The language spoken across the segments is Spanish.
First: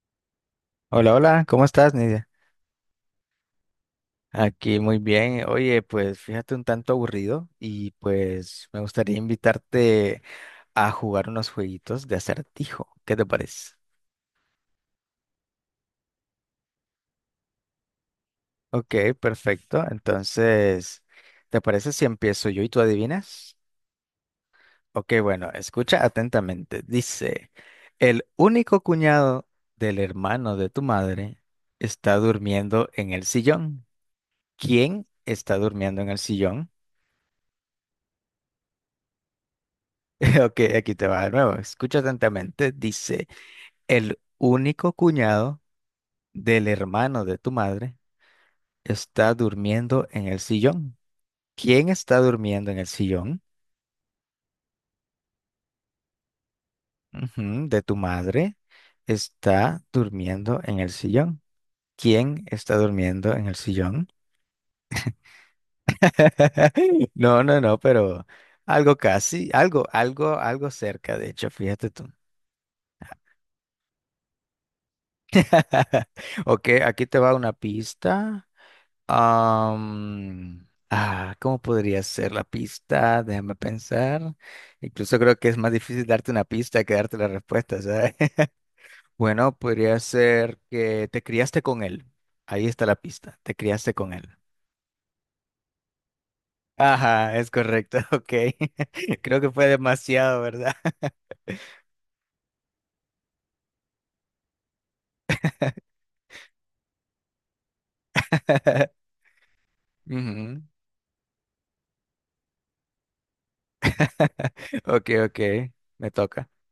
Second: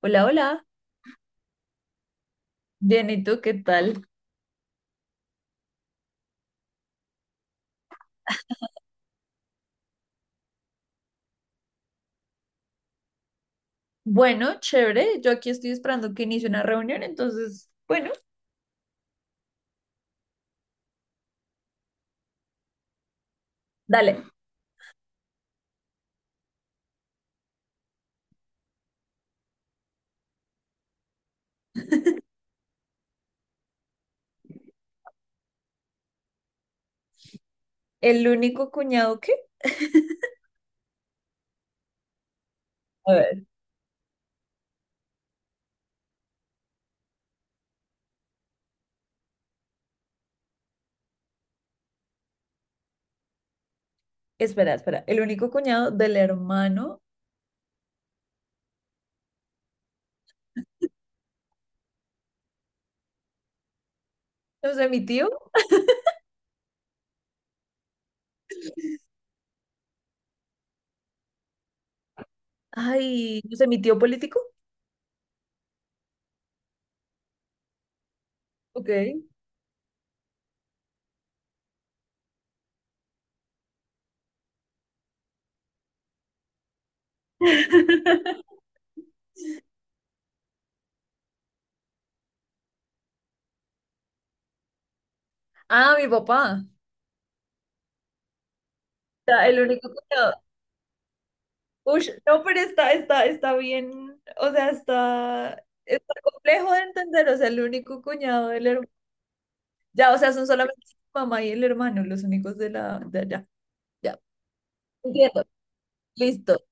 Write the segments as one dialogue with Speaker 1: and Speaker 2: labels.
Speaker 1: Hola, hola.
Speaker 2: Hola, hola, ¿cómo estás, Nidia?
Speaker 1: Bien, ¿y tú qué tal?
Speaker 2: Aquí muy bien. Oye, pues fíjate un tanto aburrido y pues me gustaría invitarte a jugar unos jueguitos de acertijo. ¿Qué te parece?
Speaker 1: Bueno, chévere. Yo aquí estoy esperando que inicie una reunión, entonces, bueno,
Speaker 2: Ok, perfecto. Entonces, ¿te parece si empiezo yo y tú adivinas?
Speaker 1: dale.
Speaker 2: Ok, bueno, escucha atentamente. Dice, el único cuñado del hermano de tu madre está durmiendo en el sillón. ¿Quién está durmiendo en el sillón?
Speaker 1: El único cuñado que...
Speaker 2: Ok, aquí te va de nuevo. Escucha atentamente.
Speaker 1: A
Speaker 2: Dice,
Speaker 1: ver,
Speaker 2: el único cuñado del hermano de tu madre está durmiendo en el sillón. ¿Quién está durmiendo en el sillón?
Speaker 1: espera. El único cuñado del hermano,
Speaker 2: Ujú, de tu madre está durmiendo en el sillón. ¿Quién está durmiendo en el sillón?
Speaker 1: no sé, mi tío.
Speaker 2: No, no, no, pero algo casi, algo, algo, algo cerca, de hecho, fíjate tú.
Speaker 1: Ay, no sé, mi tío político.
Speaker 2: Ok, aquí te va una pista.
Speaker 1: Ok.
Speaker 2: ¿Cómo podría ser la pista? Déjame pensar. Incluso creo que es más difícil darte una pista que darte la respuesta, ¿sabes? Bueno, podría ser que te criaste con él. Ahí está la pista. Te criaste con él.
Speaker 1: Ah, mi papá.
Speaker 2: Ajá, es correcto. Ok. Creo
Speaker 1: Está
Speaker 2: que
Speaker 1: el
Speaker 2: fue
Speaker 1: único
Speaker 2: demasiado,
Speaker 1: cuñado.
Speaker 2: ¿verdad?
Speaker 1: Ush, no, pero está bien. O sea, está complejo de entender. O sea, el único cuñado del hermano. Ya, o sea, son
Speaker 2: Ujú.
Speaker 1: solamente su mamá y el hermano, los únicos de la de allá. Ya.
Speaker 2: Ok, ok.
Speaker 1: Entiendo.
Speaker 2: Me toca.
Speaker 1: Listo.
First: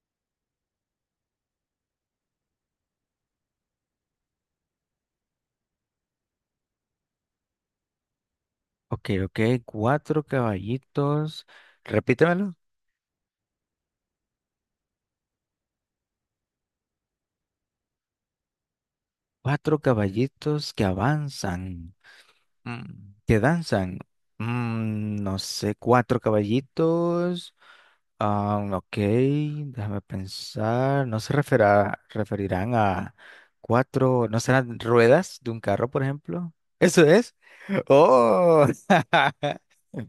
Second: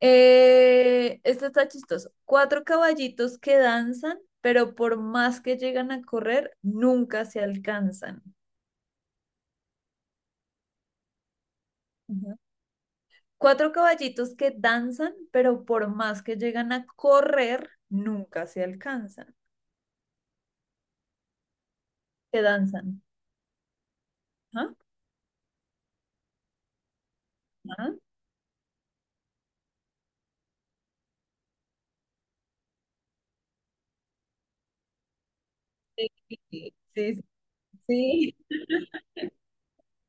Speaker 1: Esto está chistoso. Cuatro caballitos que danzan, pero por más que llegan a correr, nunca se alcanzan.
Speaker 2: Ok, ok. Cuatro caballitos.
Speaker 1: Ujú.
Speaker 2: Repítemelo.
Speaker 1: Cuatro caballitos que danzan, pero por más que llegan a correr, nunca se alcanzan.
Speaker 2: Cuatro caballitos que avanzan.
Speaker 1: Que danzan.
Speaker 2: Mm, ¿qué danzan?
Speaker 1: Ajá,
Speaker 2: Mm, no sé, cuatro caballitos.
Speaker 1: ajá.
Speaker 2: Ah, ok, déjame pensar. No se referirán a cuatro, ¿no serán ruedas de un carro, por
Speaker 1: Sí,
Speaker 2: ejemplo?
Speaker 1: sí,
Speaker 2: ¿Eso
Speaker 1: sí,
Speaker 2: es?
Speaker 1: sí.
Speaker 2: ¡Oh!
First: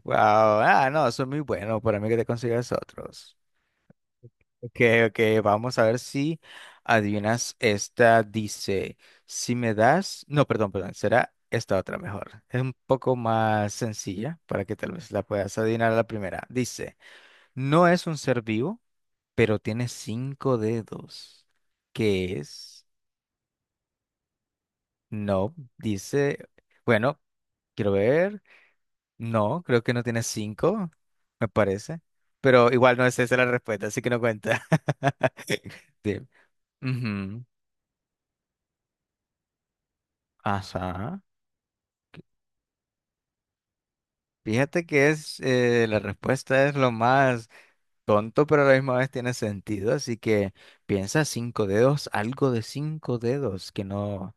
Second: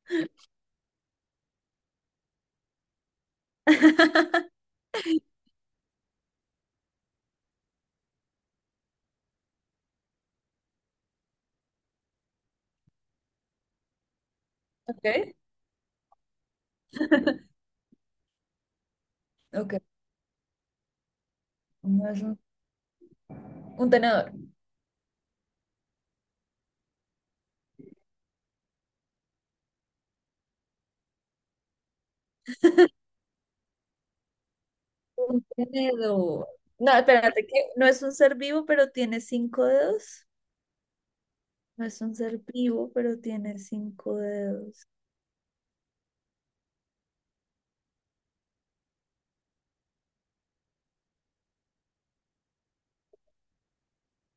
Speaker 2: ¡Wow! Ah, no, eso es muy bueno para mí que te consigas otros. Ok, ok, vamos a ver si adivinas esta. Dice, si me das, no, perdón, perdón, será esta otra mejor. Es un poco más sencilla para que tal vez la
Speaker 1: Ok.
Speaker 2: puedas adivinar a la primera. Dice, no es un ser vivo, pero tiene cinco dedos.
Speaker 1: Ok.
Speaker 2: ¿Qué es?
Speaker 1: Un tenedor.
Speaker 2: No, dice, bueno, quiero ver. No, creo que no tiene cinco, me parece. Pero igual no es esa la respuesta, así que no cuenta.
Speaker 1: Un
Speaker 2: Sí.
Speaker 1: tenedor. No,
Speaker 2: Ujú.
Speaker 1: espérate, que no es un ser vivo, pero tiene cinco dedos.
Speaker 2: Ajá.
Speaker 1: No es un ser vivo, pero tiene cinco
Speaker 2: Fíjate
Speaker 1: dedos.
Speaker 2: que es la respuesta es lo más tonto, pero a la misma vez tiene sentido. Así que piensa cinco dedos, algo de cinco dedos,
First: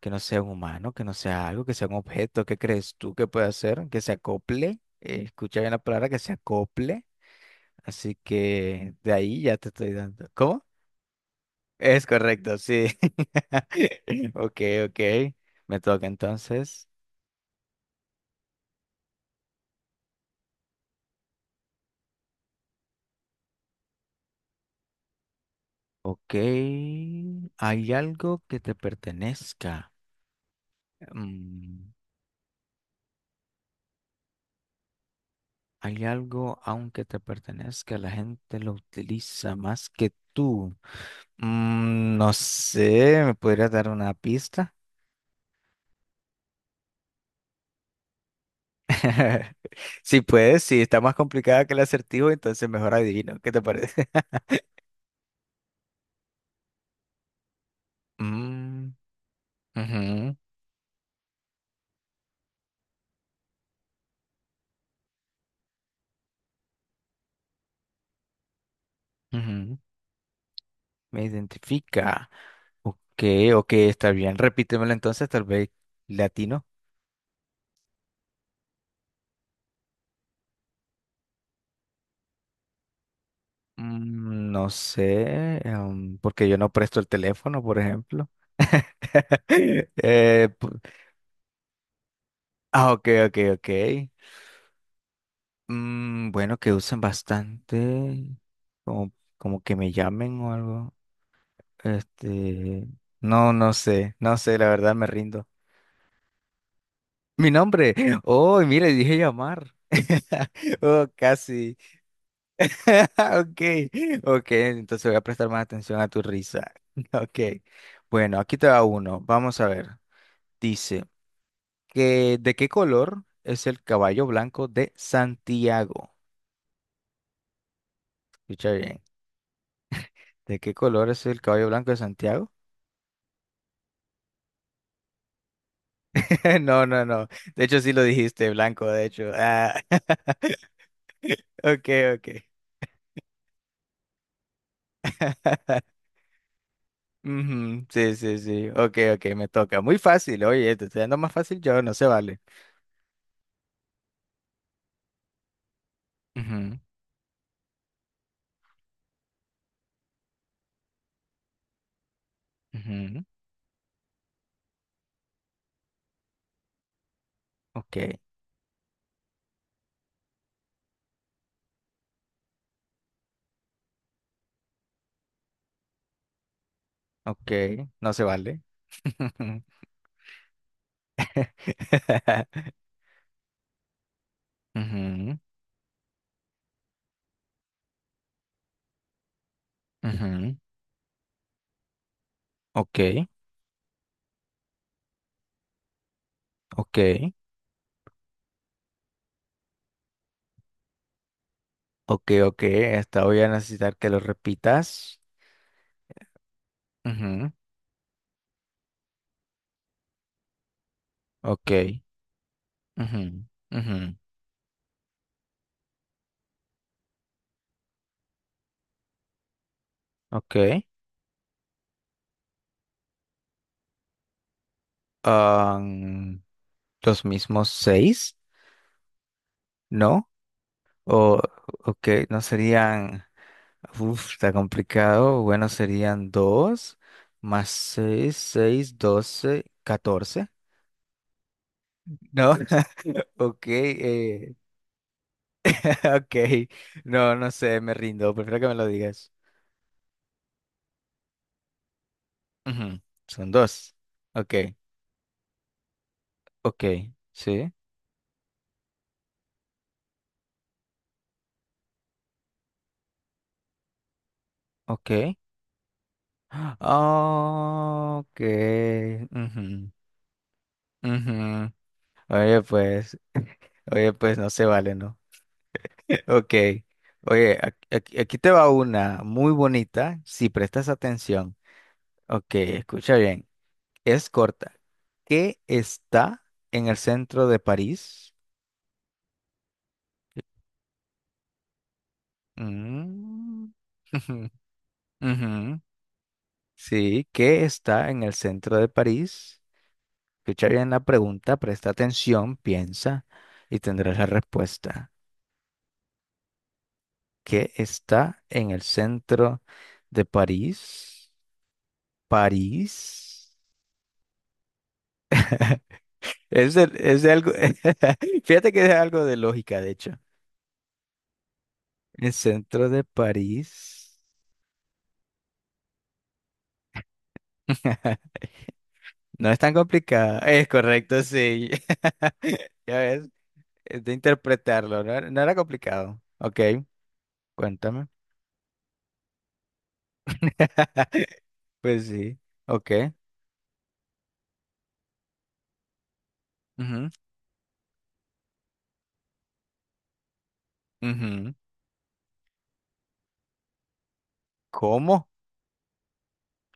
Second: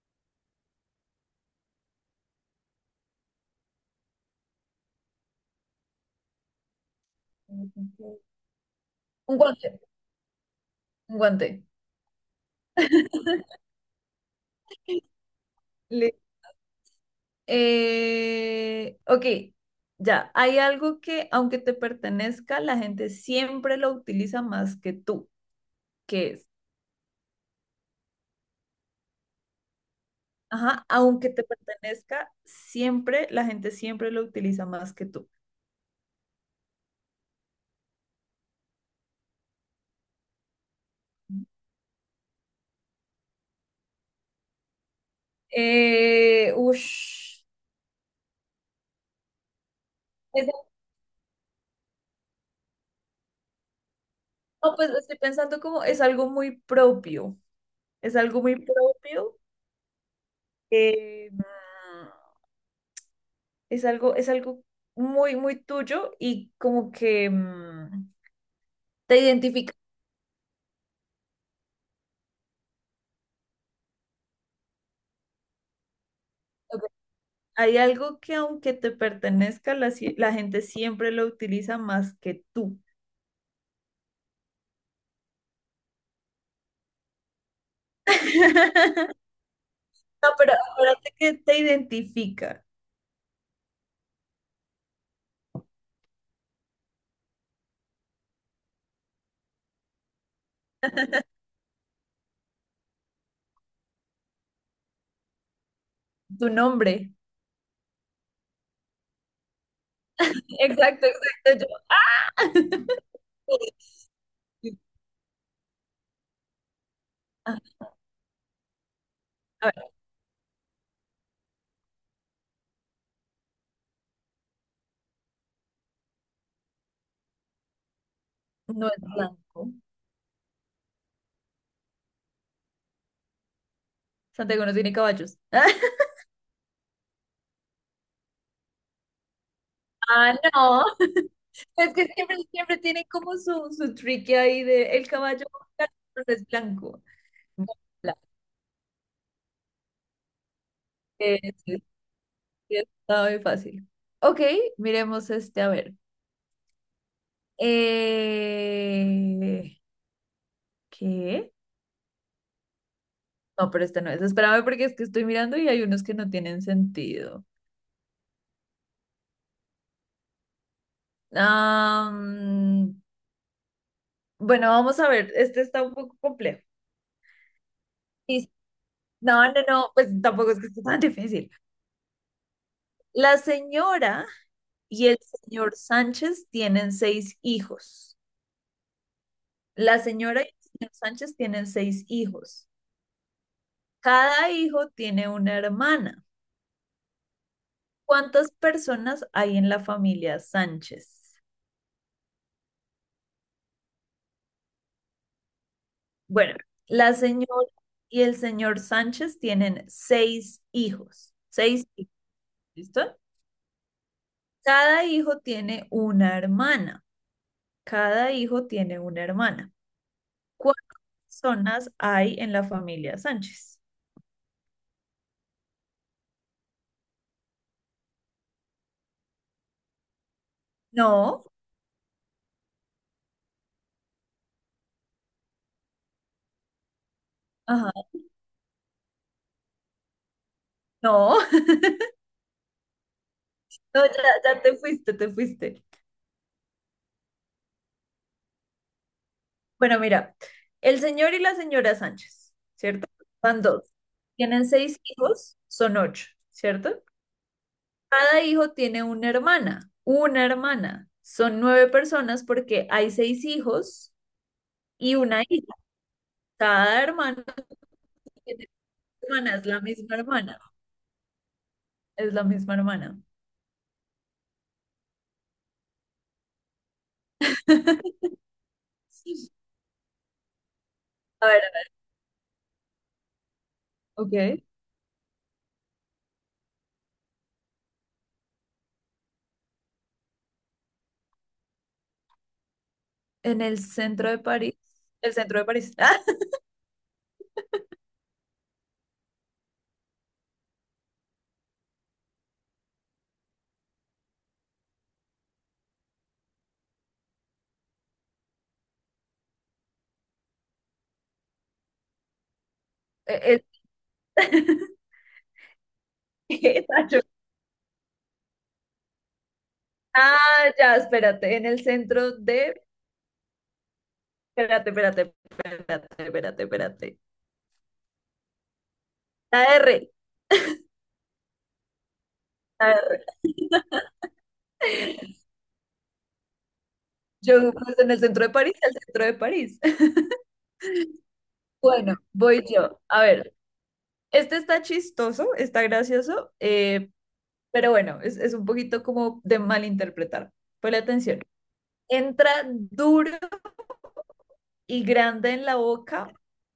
Speaker 2: que no sea un humano, que no sea algo, que sea un objeto. ¿Qué crees tú que puede hacer? Que se acople. Escucha bien la palabra, que se acople.
Speaker 1: Un
Speaker 2: Así que de ahí ya te
Speaker 1: guante,
Speaker 2: estoy dando. ¿Cómo?
Speaker 1: un guante.
Speaker 2: Es correcto, sí. Ok, ok. Me toca
Speaker 1: Le-
Speaker 2: entonces.
Speaker 1: Ok, ya. Hay algo que, aunque te pertenezca, la gente siempre lo utiliza más que tú, qué
Speaker 2: Ok,
Speaker 1: es,
Speaker 2: hay algo que te pertenezca.
Speaker 1: ajá, aunque te
Speaker 2: Mm,
Speaker 1: pertenezca, siempre, la gente siempre lo utiliza más que tú.
Speaker 2: hay algo, aunque te pertenezca, la gente lo utiliza más que tú. Mm, no sé, ¿me podrías dar una pista?
Speaker 1: Ush,
Speaker 2: Si
Speaker 1: Es
Speaker 2: puedes, si está más complicada que el acertijo, entonces mejor adivino. ¿Qué te parece?
Speaker 1: No, pues estoy pensando como es algo muy propio, es algo muy
Speaker 2: Mm,
Speaker 1: propio,
Speaker 2: ujú,
Speaker 1: eh, mm, es algo muy, muy tuyo y como que te identifica.
Speaker 2: ujú, me identifica. Ok, ok, está bien. Repítemelo entonces, tal vez latino.
Speaker 1: Ok, hay algo que aunque te pertenezca, la gente siempre lo utiliza más que tú.
Speaker 2: Mm, no sé, porque yo no presto el teléfono, por ejemplo.
Speaker 1: No,
Speaker 2: Eh,
Speaker 1: pero
Speaker 2: pu-
Speaker 1: acuérdate que te identifica
Speaker 2: ah, ok, ok, ok. Mm, bueno, que usen bastante, como, como que me llamen o algo. Este, no, no sé, no sé, la verdad me rindo.
Speaker 1: tu nombre.
Speaker 2: Mi nombre. Oh, mire, dije llamar. Oh,
Speaker 1: Exacto, exacto.
Speaker 2: casi. Ok, ok, entonces voy a prestar más atención a tu risa.
Speaker 1: Ah,
Speaker 2: Ok, bueno, aquí te va uno. Vamos a
Speaker 1: a ver,
Speaker 2: ver. Dice que ¿de qué color es el caballo blanco de Santiago? Escucha
Speaker 1: no
Speaker 2: bien.
Speaker 1: es blanco.
Speaker 2: ¿De qué color es el caballo blanco de Santiago?
Speaker 1: Santiago no tiene caballos.
Speaker 2: No, no, no. De hecho, sí lo dijiste, blanco, de hecho. Ah.
Speaker 1: Ah, no.
Speaker 2: Ok,
Speaker 1: Es que
Speaker 2: ok.
Speaker 1: siempre, siempre tienen como su tricky ahí de el caballo blanco no es blanco.
Speaker 2: Ujú, sí,
Speaker 1: Bla,
Speaker 2: sí, sí. Ok, ok, me toca. Muy fácil, oye, te estoy dando más
Speaker 1: eh,
Speaker 2: fácil yo,
Speaker 1: sí,
Speaker 2: no se vale.
Speaker 1: sí, está muy fácil. Ok, miremos este, a ver.
Speaker 2: Ujú,
Speaker 1: Eh, ¿Qué?
Speaker 2: ujú,
Speaker 1: No, pero esta no es. Espérame porque es que estoy mirando y hay unos que no tienen sentido.
Speaker 2: ok,
Speaker 1: Am, bueno, vamos a ver. Este está un poco complejo.
Speaker 2: ok, no se
Speaker 1: Y-
Speaker 2: vale.
Speaker 1: No, no, no, pues tampoco es que esté tan difícil. La señora y el
Speaker 2: Ujú,
Speaker 1: señor Sánchez tienen seis hijos. La señora y
Speaker 2: ujú,
Speaker 1: el señor Sánchez tienen seis hijos.
Speaker 2: ok,
Speaker 1: Cada hijo tiene una hermana.
Speaker 2: ok.
Speaker 1: ¿Cuántas personas hay en la familia Sánchez?
Speaker 2: Ok, ok, esta voy a necesitar que lo repitas.
Speaker 1: Bueno, la
Speaker 2: Ujú,
Speaker 1: señora y el señor Sánchez tienen seis hijos.
Speaker 2: ok,
Speaker 1: Seis hijos, ¿listo?
Speaker 2: ujú, ujú,
Speaker 1: Cada hijo tiene una hermana. Cada hijo tiene una hermana.
Speaker 2: ok.
Speaker 1: ¿Cuántas personas hay en la familia Sánchez?
Speaker 2: Am, los mismos seis, ¿no? O,
Speaker 1: No,
Speaker 2: ok, no serían, uf, está complicado. Bueno, serían dos más
Speaker 1: ajá,
Speaker 2: seis, seis, doce, catorce,
Speaker 1: no.
Speaker 2: ¿no? Ok,
Speaker 1: No, ya, ya te fuiste.
Speaker 2: ok, no, no sé, me rindo, prefiero que me lo digas.
Speaker 1: Bueno, mira, el señor y la señora Sánchez,
Speaker 2: Ujú,
Speaker 1: ¿cierto?
Speaker 2: son
Speaker 1: Van dos.
Speaker 2: dos, ok,
Speaker 1: Tienen seis hijos, son ocho,
Speaker 2: ok,
Speaker 1: ¿cierto?
Speaker 2: sí,
Speaker 1: Cada hijo tiene una hermana, una hermana. Son nueve personas porque hay seis hijos y
Speaker 2: ok.
Speaker 1: una hija. Cada hermano
Speaker 2: Ah, ok.
Speaker 1: tiene una hermana, es la
Speaker 2: Ujú,
Speaker 1: misma hermana,
Speaker 2: ujú.
Speaker 1: es la
Speaker 2: Oye,
Speaker 1: misma hermana.
Speaker 2: pues, oye, pues no se vale, ¿no? Ok. Oye, aquí te va una muy bonita, si prestas
Speaker 1: A
Speaker 2: atención.
Speaker 1: ver,
Speaker 2: Ok, escucha bien. Es
Speaker 1: ok.
Speaker 2: corta. ¿Qué está en el centro de París?
Speaker 1: En
Speaker 2: Mm,
Speaker 1: el centro de
Speaker 2: ujú,
Speaker 1: París, el centro de
Speaker 2: ujú.
Speaker 1: París.
Speaker 2: Sí, ¿qué está en el centro de París? Escucha bien la pregunta, presta atención, piensa y tendrás la respuesta. Que está en el centro de París.
Speaker 1: Ah,
Speaker 2: París.
Speaker 1: eh,
Speaker 2: Es
Speaker 1: exacto.
Speaker 2: de algo, fíjate que es algo de lógica, de hecho.
Speaker 1: Ah, ya, espérate, en el centro
Speaker 2: El
Speaker 1: de...
Speaker 2: centro de París.
Speaker 1: Espérate.
Speaker 2: No es
Speaker 1: La
Speaker 2: tan
Speaker 1: R,
Speaker 2: complicado. Es correcto, sí.
Speaker 1: la
Speaker 2: Ya
Speaker 1: R.
Speaker 2: ves, es de interpretarlo. No, era no era complicado. Ok,
Speaker 1: Yo, pues,
Speaker 2: cuéntame.
Speaker 1: en el centro de París, el centro de París.
Speaker 2: Pues
Speaker 1: Bueno,
Speaker 2: sí,
Speaker 1: voy
Speaker 2: ok.
Speaker 1: yo. A ver, este está chistoso, está gracioso,
Speaker 2: Ujú,
Speaker 1: pero bueno, es un poquito como de malinterpretar. Ponle atención.
Speaker 2: ujú.
Speaker 1: Entra duro y
Speaker 2: ¿Cómo?
Speaker 1: grande en la boca,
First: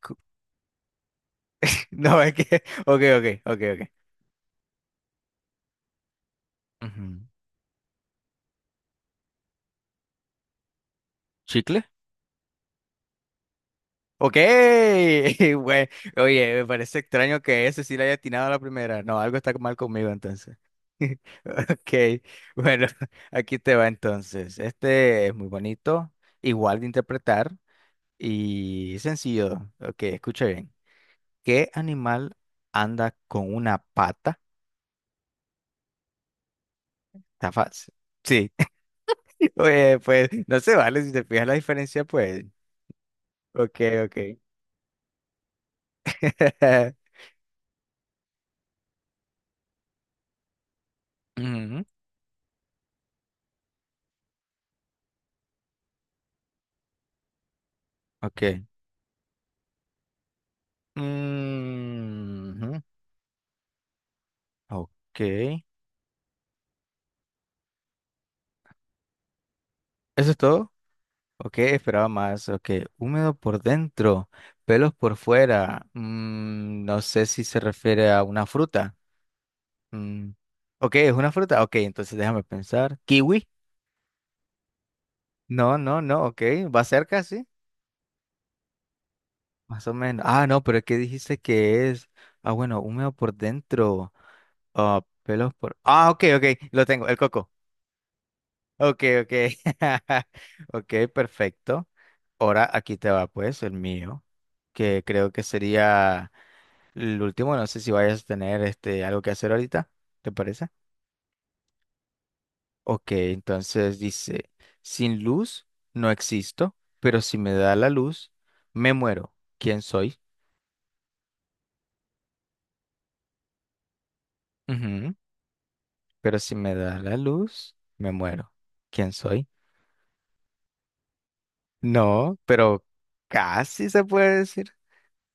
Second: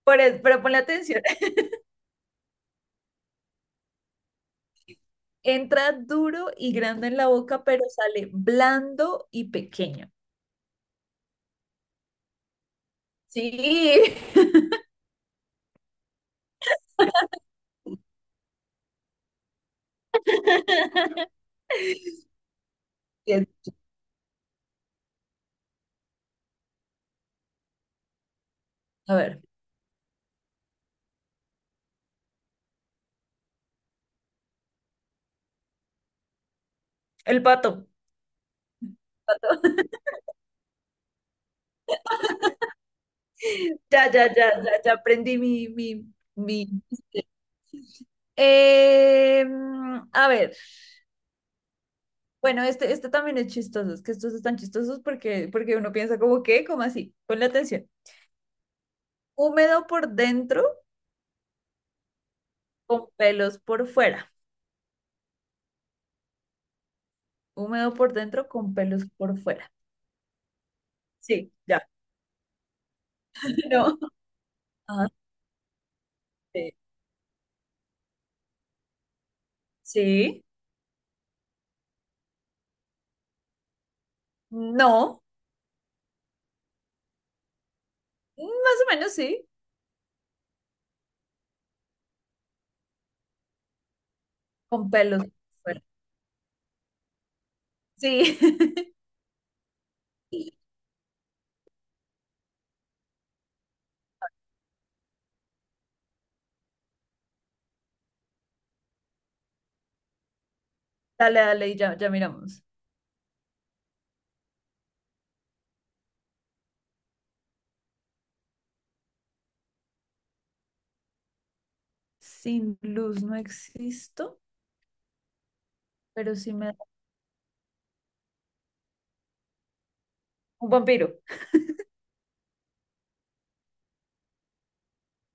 Speaker 2: Cu-
Speaker 1: pero ponle atención.
Speaker 2: No, es que. Ok, ok, ok, ok.
Speaker 1: Entra duro y
Speaker 2: Ujú.
Speaker 1: grande en la boca, pero sale blando y pequeño.
Speaker 2: ¿Chicle? Ok,
Speaker 1: Sí.
Speaker 2: güey. Oye, me parece extraño que ese sí le haya atinado a la primera. No, algo está mal conmigo entonces. Ok, bueno,
Speaker 1: Bien.
Speaker 2: aquí te va entonces. Este es muy bonito, igual de interpretar y
Speaker 1: A ver,
Speaker 2: sencillo. Ok, escucha bien. ¿Qué animal anda con una pata?
Speaker 1: el
Speaker 2: Está
Speaker 1: pato.
Speaker 2: fácil. Sí, oye, pues no se vale si te fijas la diferencia, pues. Ok,
Speaker 1: Ya, ya,
Speaker 2: ok.
Speaker 1: ya, ya, ya aprendí mi. Eh, a ver,
Speaker 2: Ujú,
Speaker 1: bueno, este también es chistoso, es que estos están chistosos porque, porque uno piensa como, ¿qué? Como así, ponle atención.
Speaker 2: ok.
Speaker 1: Húmedo por dentro,
Speaker 2: Mm,
Speaker 1: con pelos por fuera.
Speaker 2: ok, eso
Speaker 1: Húmedo por dentro con pelos por fuera.
Speaker 2: es todo.
Speaker 1: Sí,
Speaker 2: Ok,
Speaker 1: ya.
Speaker 2: esperaba más. Ok, húmedo por
Speaker 1: No.
Speaker 2: dentro, pelos
Speaker 1: Ajá.
Speaker 2: por fuera.
Speaker 1: Sí.
Speaker 2: Mm, no sé si se refiere a una fruta. Mm,
Speaker 1: Sí.
Speaker 2: ok, es una fruta. Ok, entonces déjame pensar. ¿Kiwi?
Speaker 1: No.
Speaker 2: No, no, no. Ok, va cerca, sí.
Speaker 1: Más o menos sí.
Speaker 2: Más o menos. Ah, no, pero ¿qué dijiste que es? Ah, bueno, húmedo por dentro.
Speaker 1: Con
Speaker 2: Ah,
Speaker 1: pelos por
Speaker 2: pelos por.
Speaker 1: fuera.
Speaker 2: Ah, ok, ok, lo tengo, el coco.
Speaker 1: Sí.
Speaker 2: Ok, ok. Ok, perfecto. Ahora aquí te va pues el mío, que creo que sería el último. No sé si vayas a tener este algo que hacer ahorita, ¿te parece?
Speaker 1: Dale, dale, y ya, ya miramos.
Speaker 2: Ok, entonces dice, sin luz no existo, pero si me da la luz, me muero. ¿Quién soy?
Speaker 1: Sin luz no existo,
Speaker 2: Ujú,
Speaker 1: pero
Speaker 2: pero
Speaker 1: sí
Speaker 2: si
Speaker 1: me
Speaker 2: me
Speaker 1: da...
Speaker 2: da la luz, me muero. ¿Quién soy?
Speaker 1: Un vampiro.
Speaker 2: No, pero casi se puede decir.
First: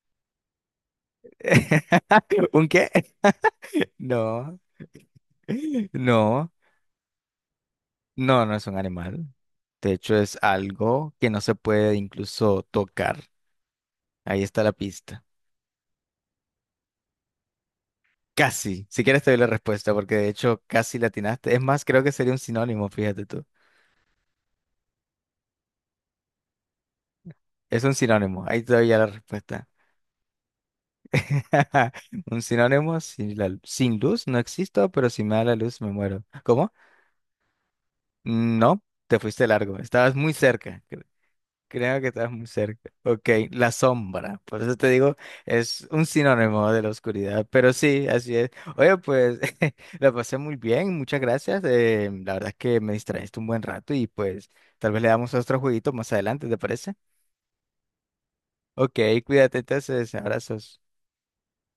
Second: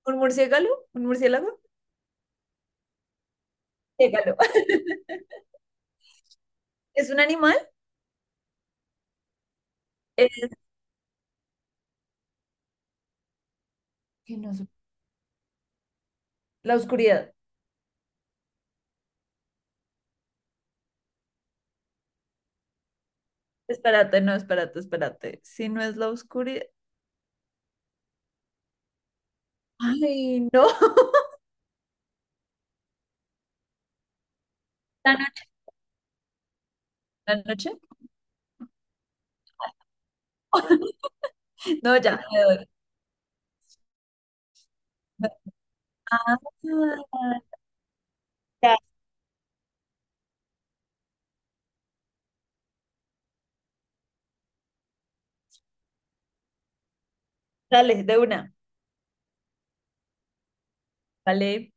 Speaker 1: ¿Un murciélago? ¿Un murciélago?
Speaker 2: ¿Un qué?
Speaker 1: Murciélago.
Speaker 2: No. No,
Speaker 1: ¿Es un animal?
Speaker 2: no, no es un animal. De hecho, es
Speaker 1: Es...
Speaker 2: algo que no se puede incluso tocar.
Speaker 1: que
Speaker 2: Ahí
Speaker 1: no
Speaker 2: está
Speaker 1: sé.
Speaker 2: la pista.
Speaker 1: La oscuridad.
Speaker 2: Casi. Si quieres te doy la respuesta, porque de hecho casi la atinaste. Es más, creo que sería un sinónimo, fíjate tú.
Speaker 1: Espérate, no, espérate. Si no es la oscuridad.
Speaker 2: Es un sinónimo. Ahí te doy ya la respuesta.
Speaker 1: Ay, no.
Speaker 2: Un sinónimo, sin luz no existo, pero
Speaker 1: ¿La
Speaker 2: si me da
Speaker 1: noche?
Speaker 2: la luz me muero. ¿Cómo?
Speaker 1: ¿La noche?
Speaker 2: No, te fuiste largo. Estabas muy cerca.
Speaker 1: No,
Speaker 2: Creo que
Speaker 1: ya
Speaker 2: estás
Speaker 1: me
Speaker 2: muy
Speaker 1: doy.
Speaker 2: cerca. Ok, la sombra. Por eso te digo, es un
Speaker 1: Ah,
Speaker 2: sinónimo de la oscuridad. Pero sí, así es.
Speaker 1: ya,
Speaker 2: Oye, pues la pasé muy bien. Muchas gracias. La verdad es que me distrajiste un buen rato y pues tal vez le damos otro jueguito más adelante, ¿te parece?
Speaker 1: dale, de una.
Speaker 2: Ok, cuídate entonces. Abrazos.
Speaker 1: Vale.